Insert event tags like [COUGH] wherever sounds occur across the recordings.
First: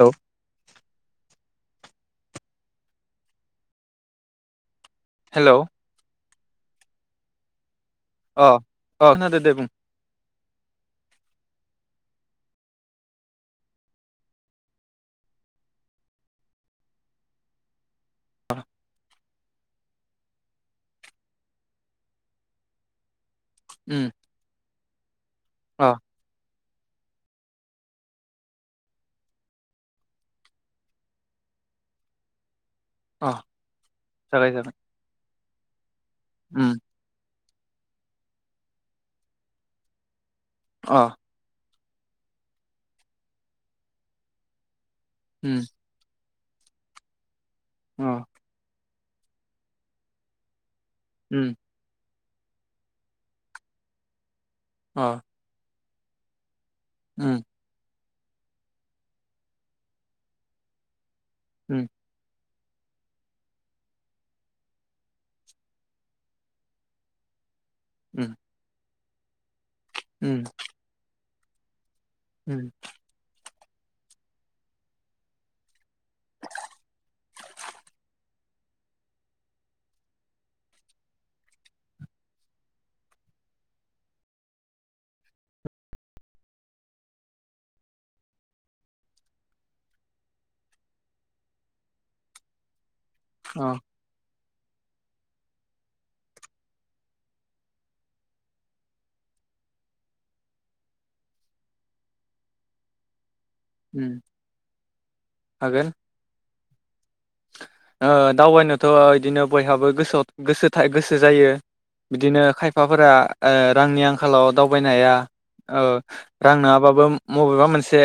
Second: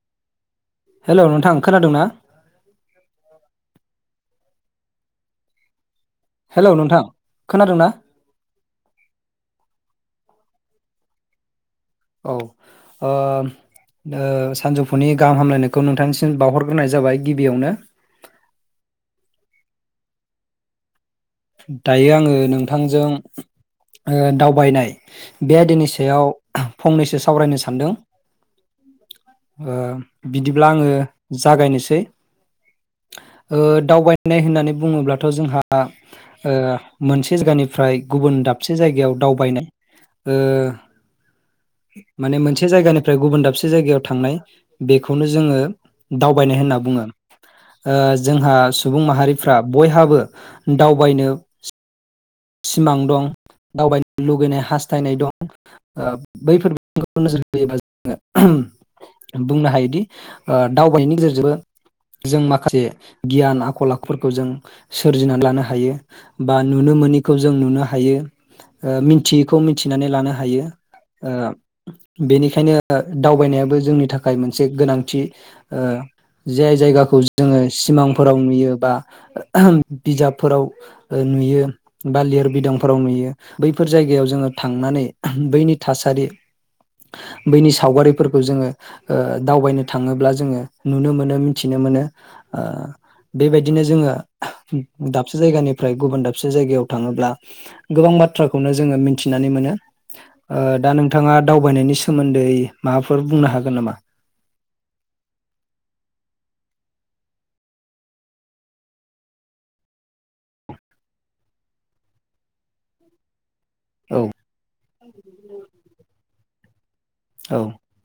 औ हेल' नोंथां खोनादोंंना हेल' हेलौ नोंथां खोनादोंना अ अ खोनादों दे बुं औ ओ सानजौफुनि गाहाम हामलायनायखौ नोंथांनिसिम बावहरग्रोनाय जाबाय गिबियावनो [UNINTELLIGIBLE] औ दायो आंङो नोंथांजों उम दावबायनाय बे अ दिननि सायाव फंनैसो सावरायनो सानदों बिदिब्ला आंङो जागायनोसै अ दावबायनाय जागाय जागाय होननानै बुङोब्ला थ जोंहा उम मोनसे दाबसे जागानिफ्राय गुबुन दाबसे जायगायाव दावबायनाय ओ अ माने मोनसे जायगानिफ्राय गुबुन दाबसे जायगायाव थांनाय बेखौनो जोंङो उम दावबायनाय होनना बुंङो अ जोंहा सुबुं माहारिफ्रा बयहाबो दावबायनो उम सिमां दं दावबायनो लुुबैनाय हास्थायनाय अ दं बैफोर उम [UNINTELLIGIBLE] बुंनो हायोदि दावबायनायनि गेजेरजों उम जों मा माखासे गियान आखल आखुफोरखौ जों सोरजिनानै लानो हायो बा नुनो मोनोनि जों नुनो हायो। उम ओ मिथियिखौ मिथिनानै लानो उम हायो। ओ। उम बेनिखायनो दावबायनाया बो जोंनि थाखाय मोनसे गोनांथि ओ जे जायगाखौ जोंङो सिमांफोराव नुयो बा बिजाबफोराव नुयो बा लिरबिदांफोराव नुयो बैफोर जायगायाव जोंङो थांनानै बैनि थासारि बैनि सावगारिफोरखौ जोंङो दावबायनो थांङोब्ला जोंङो नुनो मोनो मिथिनो मोनो। अ बेबायदिनो जोंङो दाबसे जायगानिफ्राय गुबुन दाबसे जायगायाव थांड़ोब्ला गोबां बाथ्राखौनो जोङो मिथिनानै मोन दा नोंथाङा दावबायनायनि सोमोन्दै माबाफोर बुंनो हागोन। हागोन नामा। उम हागोन। दावबायनोथ' बिदिनो बयहाबो गोसोआव गोसो था गोसो जायो बिदिनो खायफाफोरा रांनि औ आंखालाव दावबायनो हाया रां नङाबाबो औ मबेबा मोनसे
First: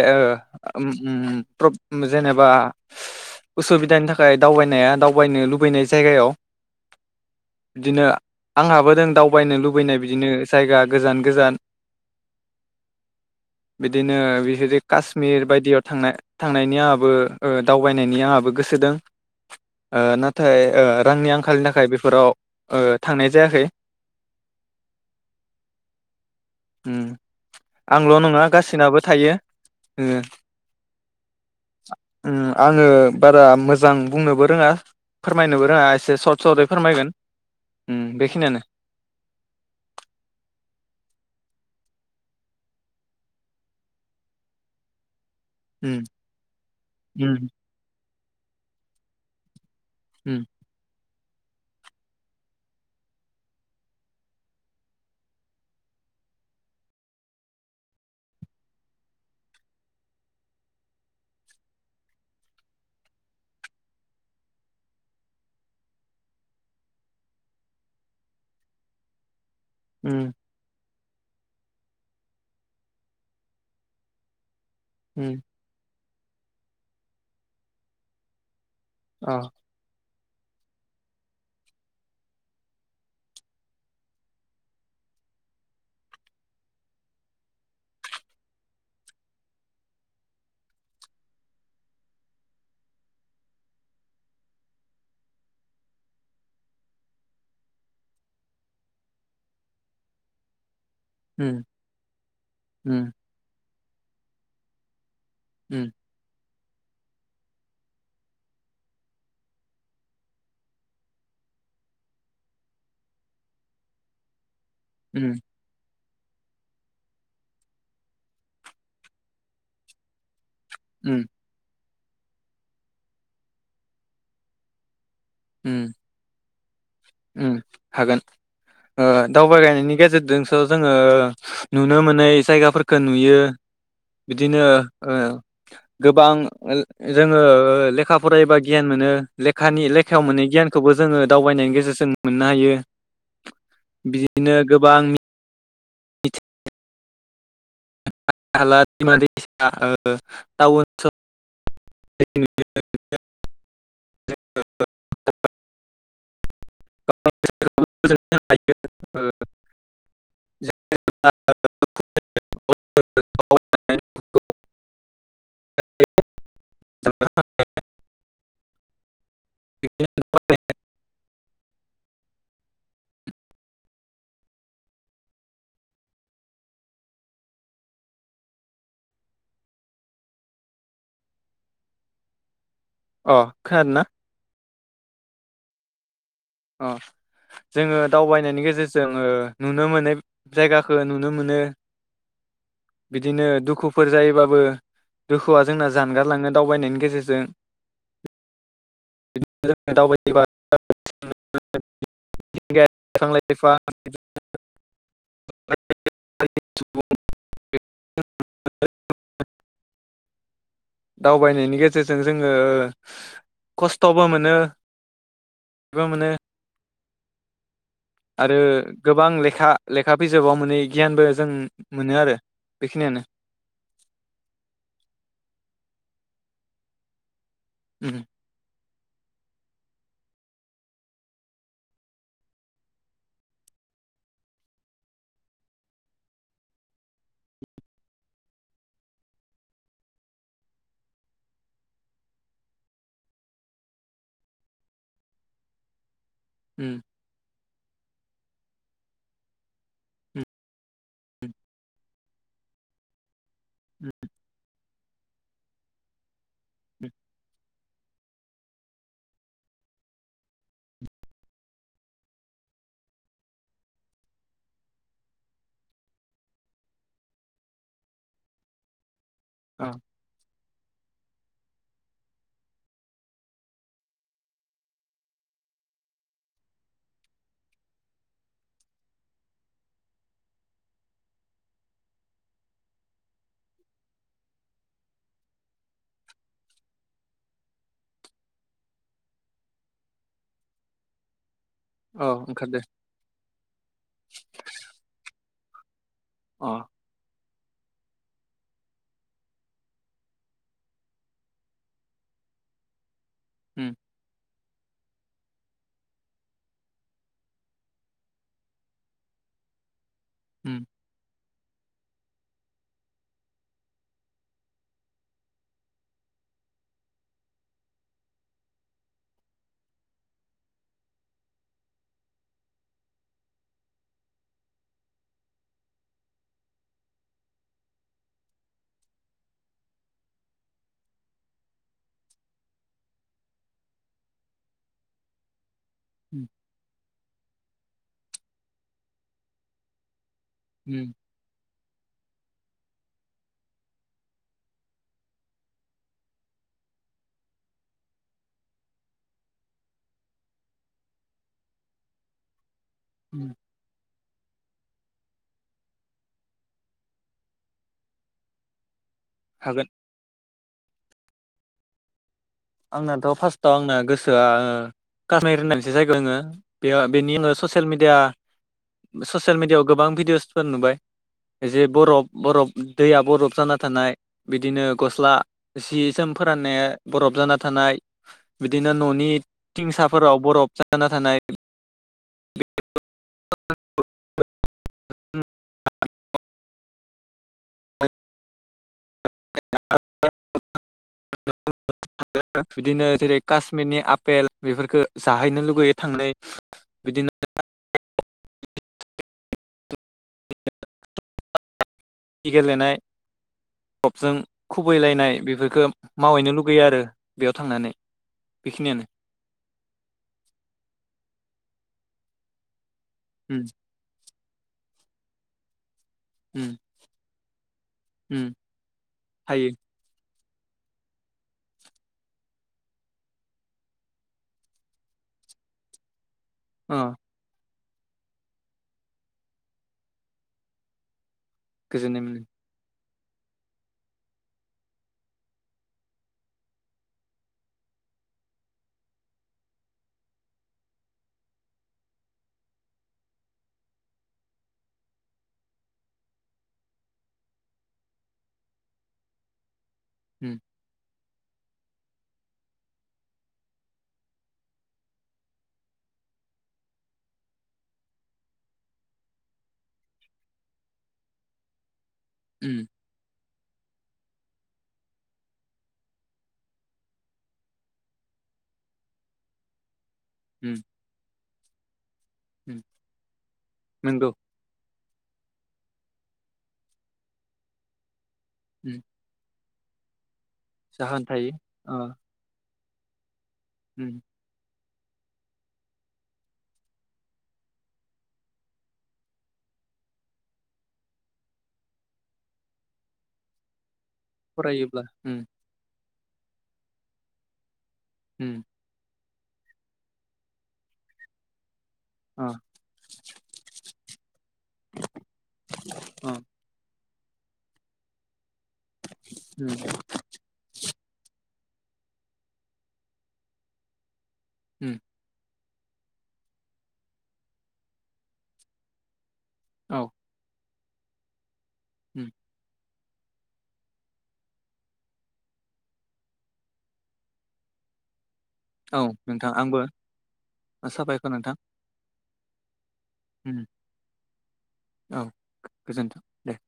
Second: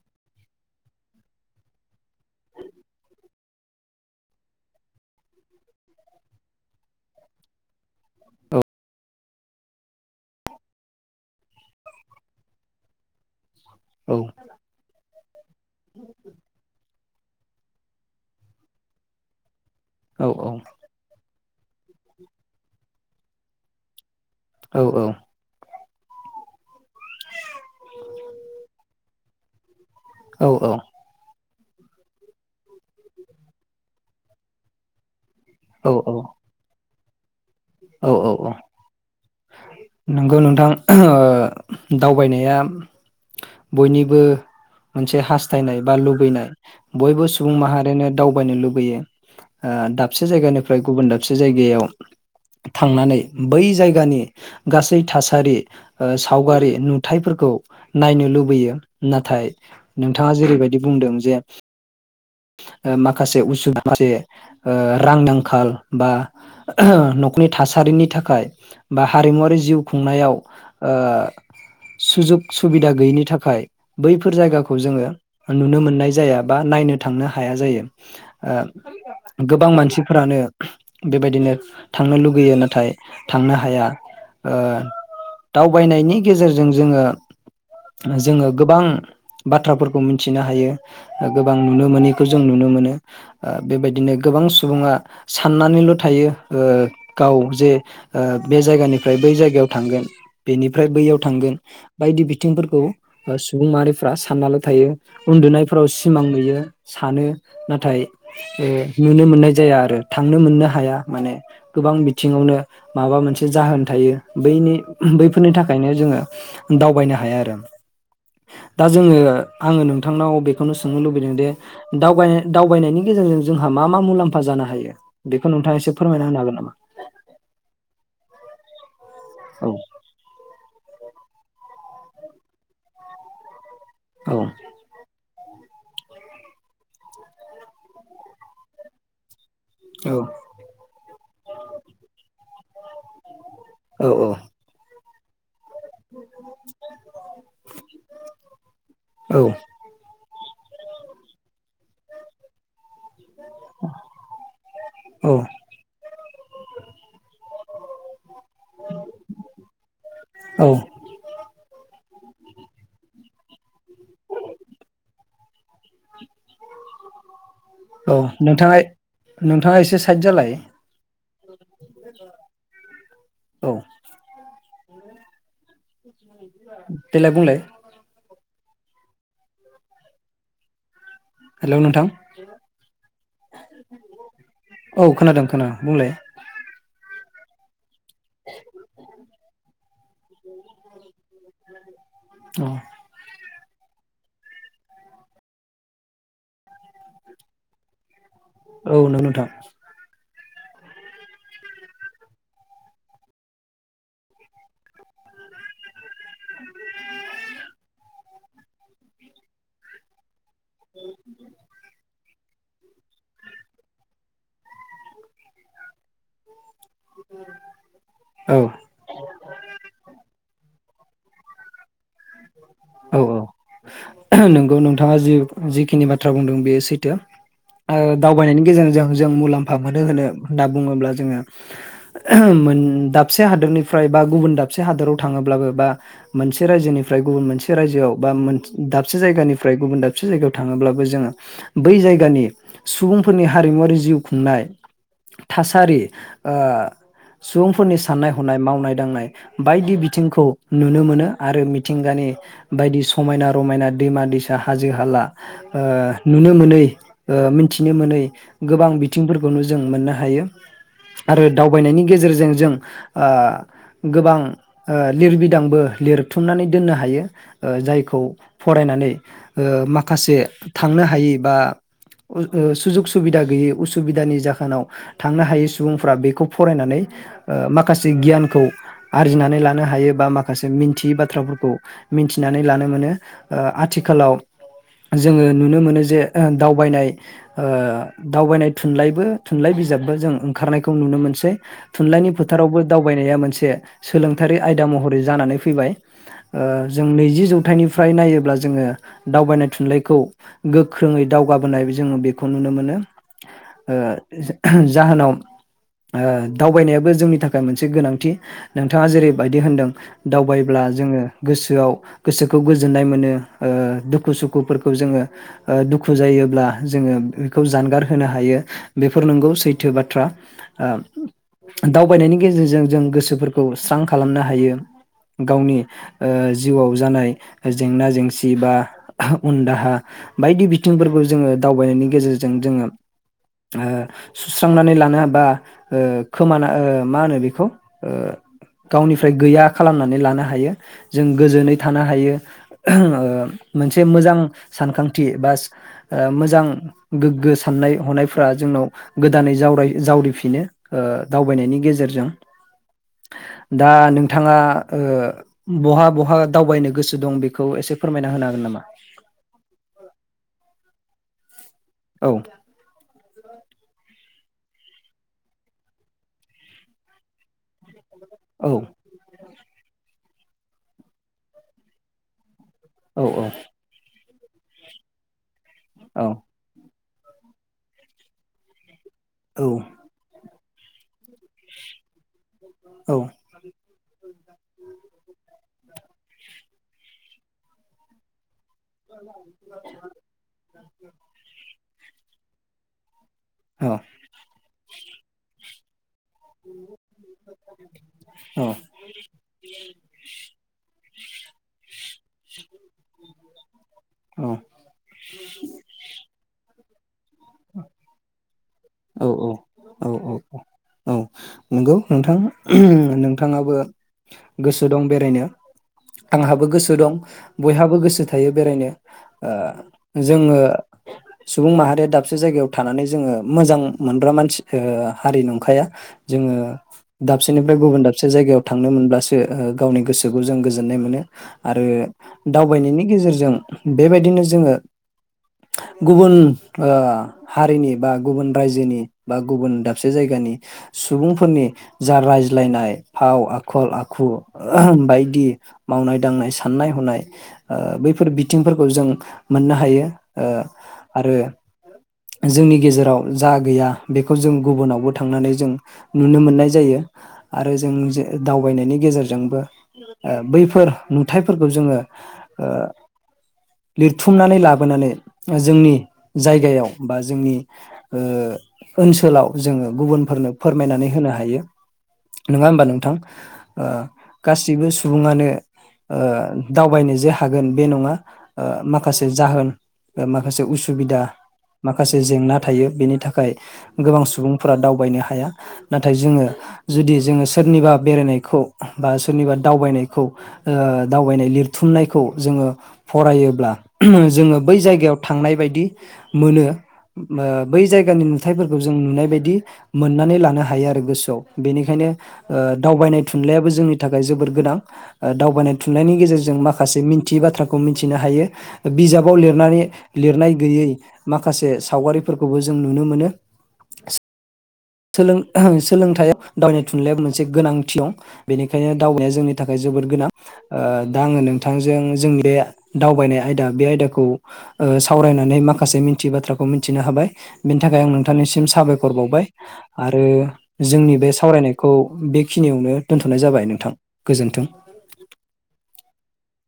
उम उम प्रब जेनेबा उसुबिदानि थाखाय दावबायनाया दावबायनो लुबैनाय जायगायाव बिदिनो आंहाबो दं दावबायनो लुबैनाय बिदिनो जायगा गोजान गोजान औ बिदिनो बिफोरबादि काशमिर बायदियाव थांनाय थांनायनि आंहाबो ओ दावबायनायनि आंहाबो गोसो दं। औ नाथाय ओ रांनि आंखाल आंखालनि थाखाय बेफोराव थांनाय जायाखै औ औ। उम। नोंल' नङा गासिनाबो थायो। ओ औ औ। आङो बारा मोजां। बुंनोबो रोङा। फोरमायनोबो रोङा औ एसे सर्ट सर्टयै फोरमायगोन। उम औ औ औ बेखिनियानो नंगौ नोंथां दावबायनाया बयनिबो मोनसे हासथ थायनाय उम बा लुबैनाय बयबो उम सुबुं माहारिनो दाव नो लुबैयो ओ दाबसे उम जायगानिफ्राय गुबुन दाब दाबसे जायगायाव थांनानै बै जायगानि गासै थासारि ओ सावगारि नुथायफोरखौ नायनो लुबैयो नाथाय नोंथाङा जेरैबायदि बुंदों जे ओ माखासे उसुबिदा माखासे ओ रां आंखाल बा न'खरनि थासारिनि थाखाय बा हारिमुवारि। जिउ उम खुंनायाव ओ सुजुग सुबिदा गैयिनि थाखाय बैफोर जायगा खौ जोङो उम नुनो मोननाय जा जाया बा नायनो थांनो हाया जायो अ ओ गोबां मानसि फोरानो बेबायदिनो थांनो लुबैयो नाथाय थांनो हाया ओ दावबायनायनि गेजेरजों जोङो जोङो गोबां बाथ्राफोरखौ मिथिनो हायो गोबां नुनो मोनैखौ जों नुनो मोनो ओ बेबायदिनो गोबां सुबुङा साननानैल' थायो ओ गाव जे ओ बे जायगानिफ्राय बै जायगायाव थांगोन बेनि फ्राय बैयाव थांगोन उम बायदि बिथिंफोरखौ उम सुबुं माहारि फ्रा साननाल' थायो। उन्दुनायफोराव उम सिमां नुयो। सानो नाथाय ओ नुनो मोननाय जाया आरो थांनो मोननो हाया माने गोबां बिथिङावनो माबा मोनसे जाहोन थायो बैनि उम बैफोरनि थाखायनो जोङो दावबायनो हाया आरो दा जोङो आङो नोंथांनाव बे खौनो सोंनो उम लुबैदों दे दावबाय दावबायनायनि गेजेरजों जोंहा मा मा मुलाम्फा जानो हायो? बेखौ नोंथाङा एसे उम फोरमायना होनो हागोन नामा? उम हागोन ओ औ दावबायलायनायनि गेजेरजोंसो जों ओ नुनो मोनै जायगाफोरखौ नुयो। औ बिदिनो ओ गोबां जोङो ओ लेखा फरायोबा गियान मोनो। लेखानि औ लेखायाव मोनै गियानखौबो जोङो दावबायनायनि गेजेरजों मोननो हायो। औ बिदिनो गोबां [UNINTELLIGIBLE] [UNINTELLIGIBLE] टाउन [UNINTELLIGIBLE] औ। औ [UNINTELLIGIBLE] [UNINTELLIGIBLE] औ नोंथाङा नोंथाङा एसे साइद जालाय। [INAUDIBLE] औ देलाय बुंलाय हेलौ नोंथां अ खोनादोंना [INAUDIBLE] औ खोनादों खोनो बुंलाय अ जोङो दावबायनायनि गेजेरजों ओ नुनो मोननाय जायगाखौ नुनो मोनो औ बिदिनो दुखु दुखुफोर जायोबाबो दुखुआ जोंना जानगारलांनो दावबायनायनि गेजेरजों औ नोंथां [UNINTELLIGIBLE] मिथिंगायारि बिफां लाइफां [UNINTELLIGIBLE] [UNINTELLIGIBLE] [UNINTELLIGIBLE] दावबायनायनि गेजेरजों जों ओ खस्थ'बो मोनो बिबा मोनो, औ आरो गोबां लेखा लेखा बिजाबाव मोनो, गियानबो जों मोनो आरो औ बेखिनियानो औ नंगौ नोंथाङा जि जिखिनि बा थ्रा बुंदों बेयो सैथो ओ उम दावबायनायनि गेजेरजों, जों मुलाम्फा मोनो होनो होनना बुङोब्ला जोङो मोन दाबसे हादोरनिफ्राय बा गुबुन दाबसे हादोराव थाङोब्लाबो बा मोनसे रायजोनि फ्राय गुबुन मोनसे रायजोआव बा मोन दाबसे जायगानिफ्राय गुबुन दाबसे जायगायाव थाङोब्लाबो जोङो बै जायगानि सुबुंफोरनि हारिमुवारि जिउ खुंनाय थासारि, ओ उम सुबुंफोरनि साननाय हनाय मावनाय दांनाय बायदि उम बिथिंखौ नुनो मोनो आरो मि मिथिंगानि बायदि समायना रमायना उम दैमा-दैसा, हाजो-हाला ओ नुनो मोनै ओ मोनथिनो मोनै गोबां बिथिंफोरखौनो जों मोननो हायो आरो दावबायनायनि गेजेरजों जों ओ गोबां ओ लिरबिदांबो लिरथुमनानै दोननो हायो ओ जायखौ फरायनानै, ओ औ माखासे थांनो हायै बा ओ सुजुग सुबिदा गैयै उसुबिदानि जाहोनाव थांनो हायै सुबुंफ्रा बेखौ फरायनानै ओ माखासे गियानखौ आरजिनानै लानो हायो बा माखासे मिन्थियै बाथ्राफोर मिन्थिनानै लानो मोनो ओ आथिखालाव जोङो नुनो मोनो जे ओ दावबायनाय ओ दावबायनाय थुनलाइबो थुनलाइ बिजाबबो जों ओंखारनायखौ नुनो मोनसै औ थुनलाइनि फोथारावबो ओंखारदो दावबायनाया मोनसे सोलोंथारि आयदा महरै जानानै फै फैबाय ओ अ जों नैजि जौ खन्थाइनिफ्राय नायोब्ला जोङो दावबायनाय थुनलाइखौ गोख्रोङै दावगाबोनाय जोङो बेखौ नुनो मोनो उम ओ जाहोनाव ओ दावबायनायाबो जोंनि थाखाय मोनसे गोनांथि नोंथाङा जेरैबायदि होनदों, दावबायब्ला उम जोङो, गोसोआव गोसोखौ गोजोननाय मोनो ओ दुखु सुखुफोरखौ जोङो ओ दुखु जायोब्ला जोङो बेखौ जानगार होनो हायो बेफोर नोंगौ सैथो बाथ्रा। ओ दावबायनायनि गेजेरजों जों गोसोफोरखौ स्रां खालामनो हायो गावनि ओ जिउआव जानाय जेंना जेंसि बा उन दाहा बायदि बिथिंफोरखौ जोङो दावबायनायनि गेजेरजों जोङो ओ सुस्रांनानै लानो हाबा बा ओ उम खोमाना ओ मा होनो बेखौ ओ गावनिफ्राय गैया खालामनानै लानो हायो। उम गोजोनै थानो हायो ओ मोनसे मोजां सानखांथि बा ओ मोजां गोग्गो साननाय हनायफ्रा जोंनाव गोदानै जावराय जावरिफिनो ओ दावबायनायनि गेजेरजों। उम दा नोंथाङा ओ बहा बहा दावबायनो गोसो दं बेखौ एसे फोरमायना होनो हागोन नामा? हागोन। औ। आंनाथ' फार्स्टआव आंना गोसोआ कासमिर होन्नाय मोनसे जायगा दोङो बेयाव बेनि आङो ससियेल मिडिया औ ससियेल मिडयाव गोबां भिडिअ'सफोर नुबाय जे बरफ बरफ दैया औ बरफ जाना थानाय। बिदिनो गस्ला जि औ जोम फोराननाया बरफ जाना थानाय बिदिनो नो न'नि तिंसाफोराव बरफ जाना थानाय औ। [UNINTELLIGIBLE] [UNINTELLIGIBLE] बिदिनोे जेरै औ काश्मिरनि आपेल बेफोरफोरखो जाहैनो लुगैयो। थांलाय बिदिनो औ। [UNINTELLIGIBLE] गेलेनाय रबजों औ खुबैलायनाय बेफोरखो मावहैनो लुगैयो आरो। बेयाव थांनानै। बेखिनियानो औ औ औ औ औ औ नोंगौ। नोंथां। उम नोंथाङाबो गोसो दं बेरायनो। आंहाबो उम गोसो दं बयहाबो गोसो थायो उम बेरायनो ओ हायो जो जोङो सुबुं माहारिया दाबसे जायगायाव थानानै जोङो मोजां मोनग्रा मानसि ओ हारि नंखाया। जोङो अ दाबसेनो फ्राय गुबुन दाबसे जायगायाव थांनो मोनब्लासो गावनि गोसोखौ जों गोजोननाय मोनो। आरो गोजोननाय मोनो दावबायनायनि गेजेरजों बेबायदिनो जोङो गुबुन ओ हारिनि बा गुबुन रायजोनि, बा गुबुन दाबसे जायगानि सुबुंफोरनि जा रायज्लायनाय, फाव आखल आखु बायदि मावनाय दांनाय साननाय हनाय ओ बैफोर बिथिंफोरखौ जों मोननो हायो। उम ओ। आरो जोंनि गेजेराव जा गैया, बेखौ जों गुबुनावबो थांनानै जों नुनो मोननाय जायो। आरो जों दावबायनायनि गेजेरजोंबो ओ बैफोर नुथाइफोरखौ जोङो ओ। उम लिरथुमनानै लाबोनानै जोंनि जायगायाव बा जोंनि ओ ओनसोलाव जोङो गुबुन फोरनो उम फोरमायनानै होनो हायो। नोङा उम होमबा नोंथां नंगौ गासिबो सु सुबुङानो ओ दावबायनो जे हागोन बे नङा। ओ उम माखासे जाहोन। ओ माख खासे उसुबिदा जाहोन थायो अ माखासे जेंना थायो। बेनि थाखाय उम गोबां सुबुंफोरा दाव दावबायनो हाया, नाथाय जोङो जुदि जोङो सोरनिबा बेरायनायखौ बा सोरनिबा दावबायनायखौ ओ दावबायनाय लिरथुमनायखौ जोङो फरायोब्ला। जोङो बै फरायोब्ला जायगायाव उम थांनाय बायदि मोनो मो बै जायगानि उम नुथायफोरखौ जों नुनाय बायदि दि मोननानै लानो हायो आरो गोसोआव बेनिखायनो। खायनो अ ओ दावबायनाय थुनलाइयाबो जोंनि थाखाय जोबोर गोनां ओ दावबायनाय थुननायनि औ गेजेरजों माखासे मि थियि बाथ्राखौ मिथिनो हायो। बिजाबाव उम लिरनानै लिरनाय गैयै मा खासे सावगारि फोरखौबो जों नुनो मोनो उम सोलों सोलोंथाइआ दावनाय थुनलाइयाव मोनसे गोनांथि दं बेनिखायनो दावबायनाया जोंनि थाखाय जोबोद औ गोनां ओ दा आङो नों थांजों उम जोंनि दावबायनाय आयदा बे आयदाखौ ओ सावरायनानै माखासे मिथियि बाथ्राखौ मिथिनो हाबाय बेनि थाखाय आं नों नोंथांनिसिम औ साबायखर बावबाय नोंथां आंबो आरो जोंनि साबायखर बे नोंथां सावरायनायखौ बेखिनियावनो दोन्थनाय उम जाबाय नोंथां गोजोन्थों औ गोजोन्थों दे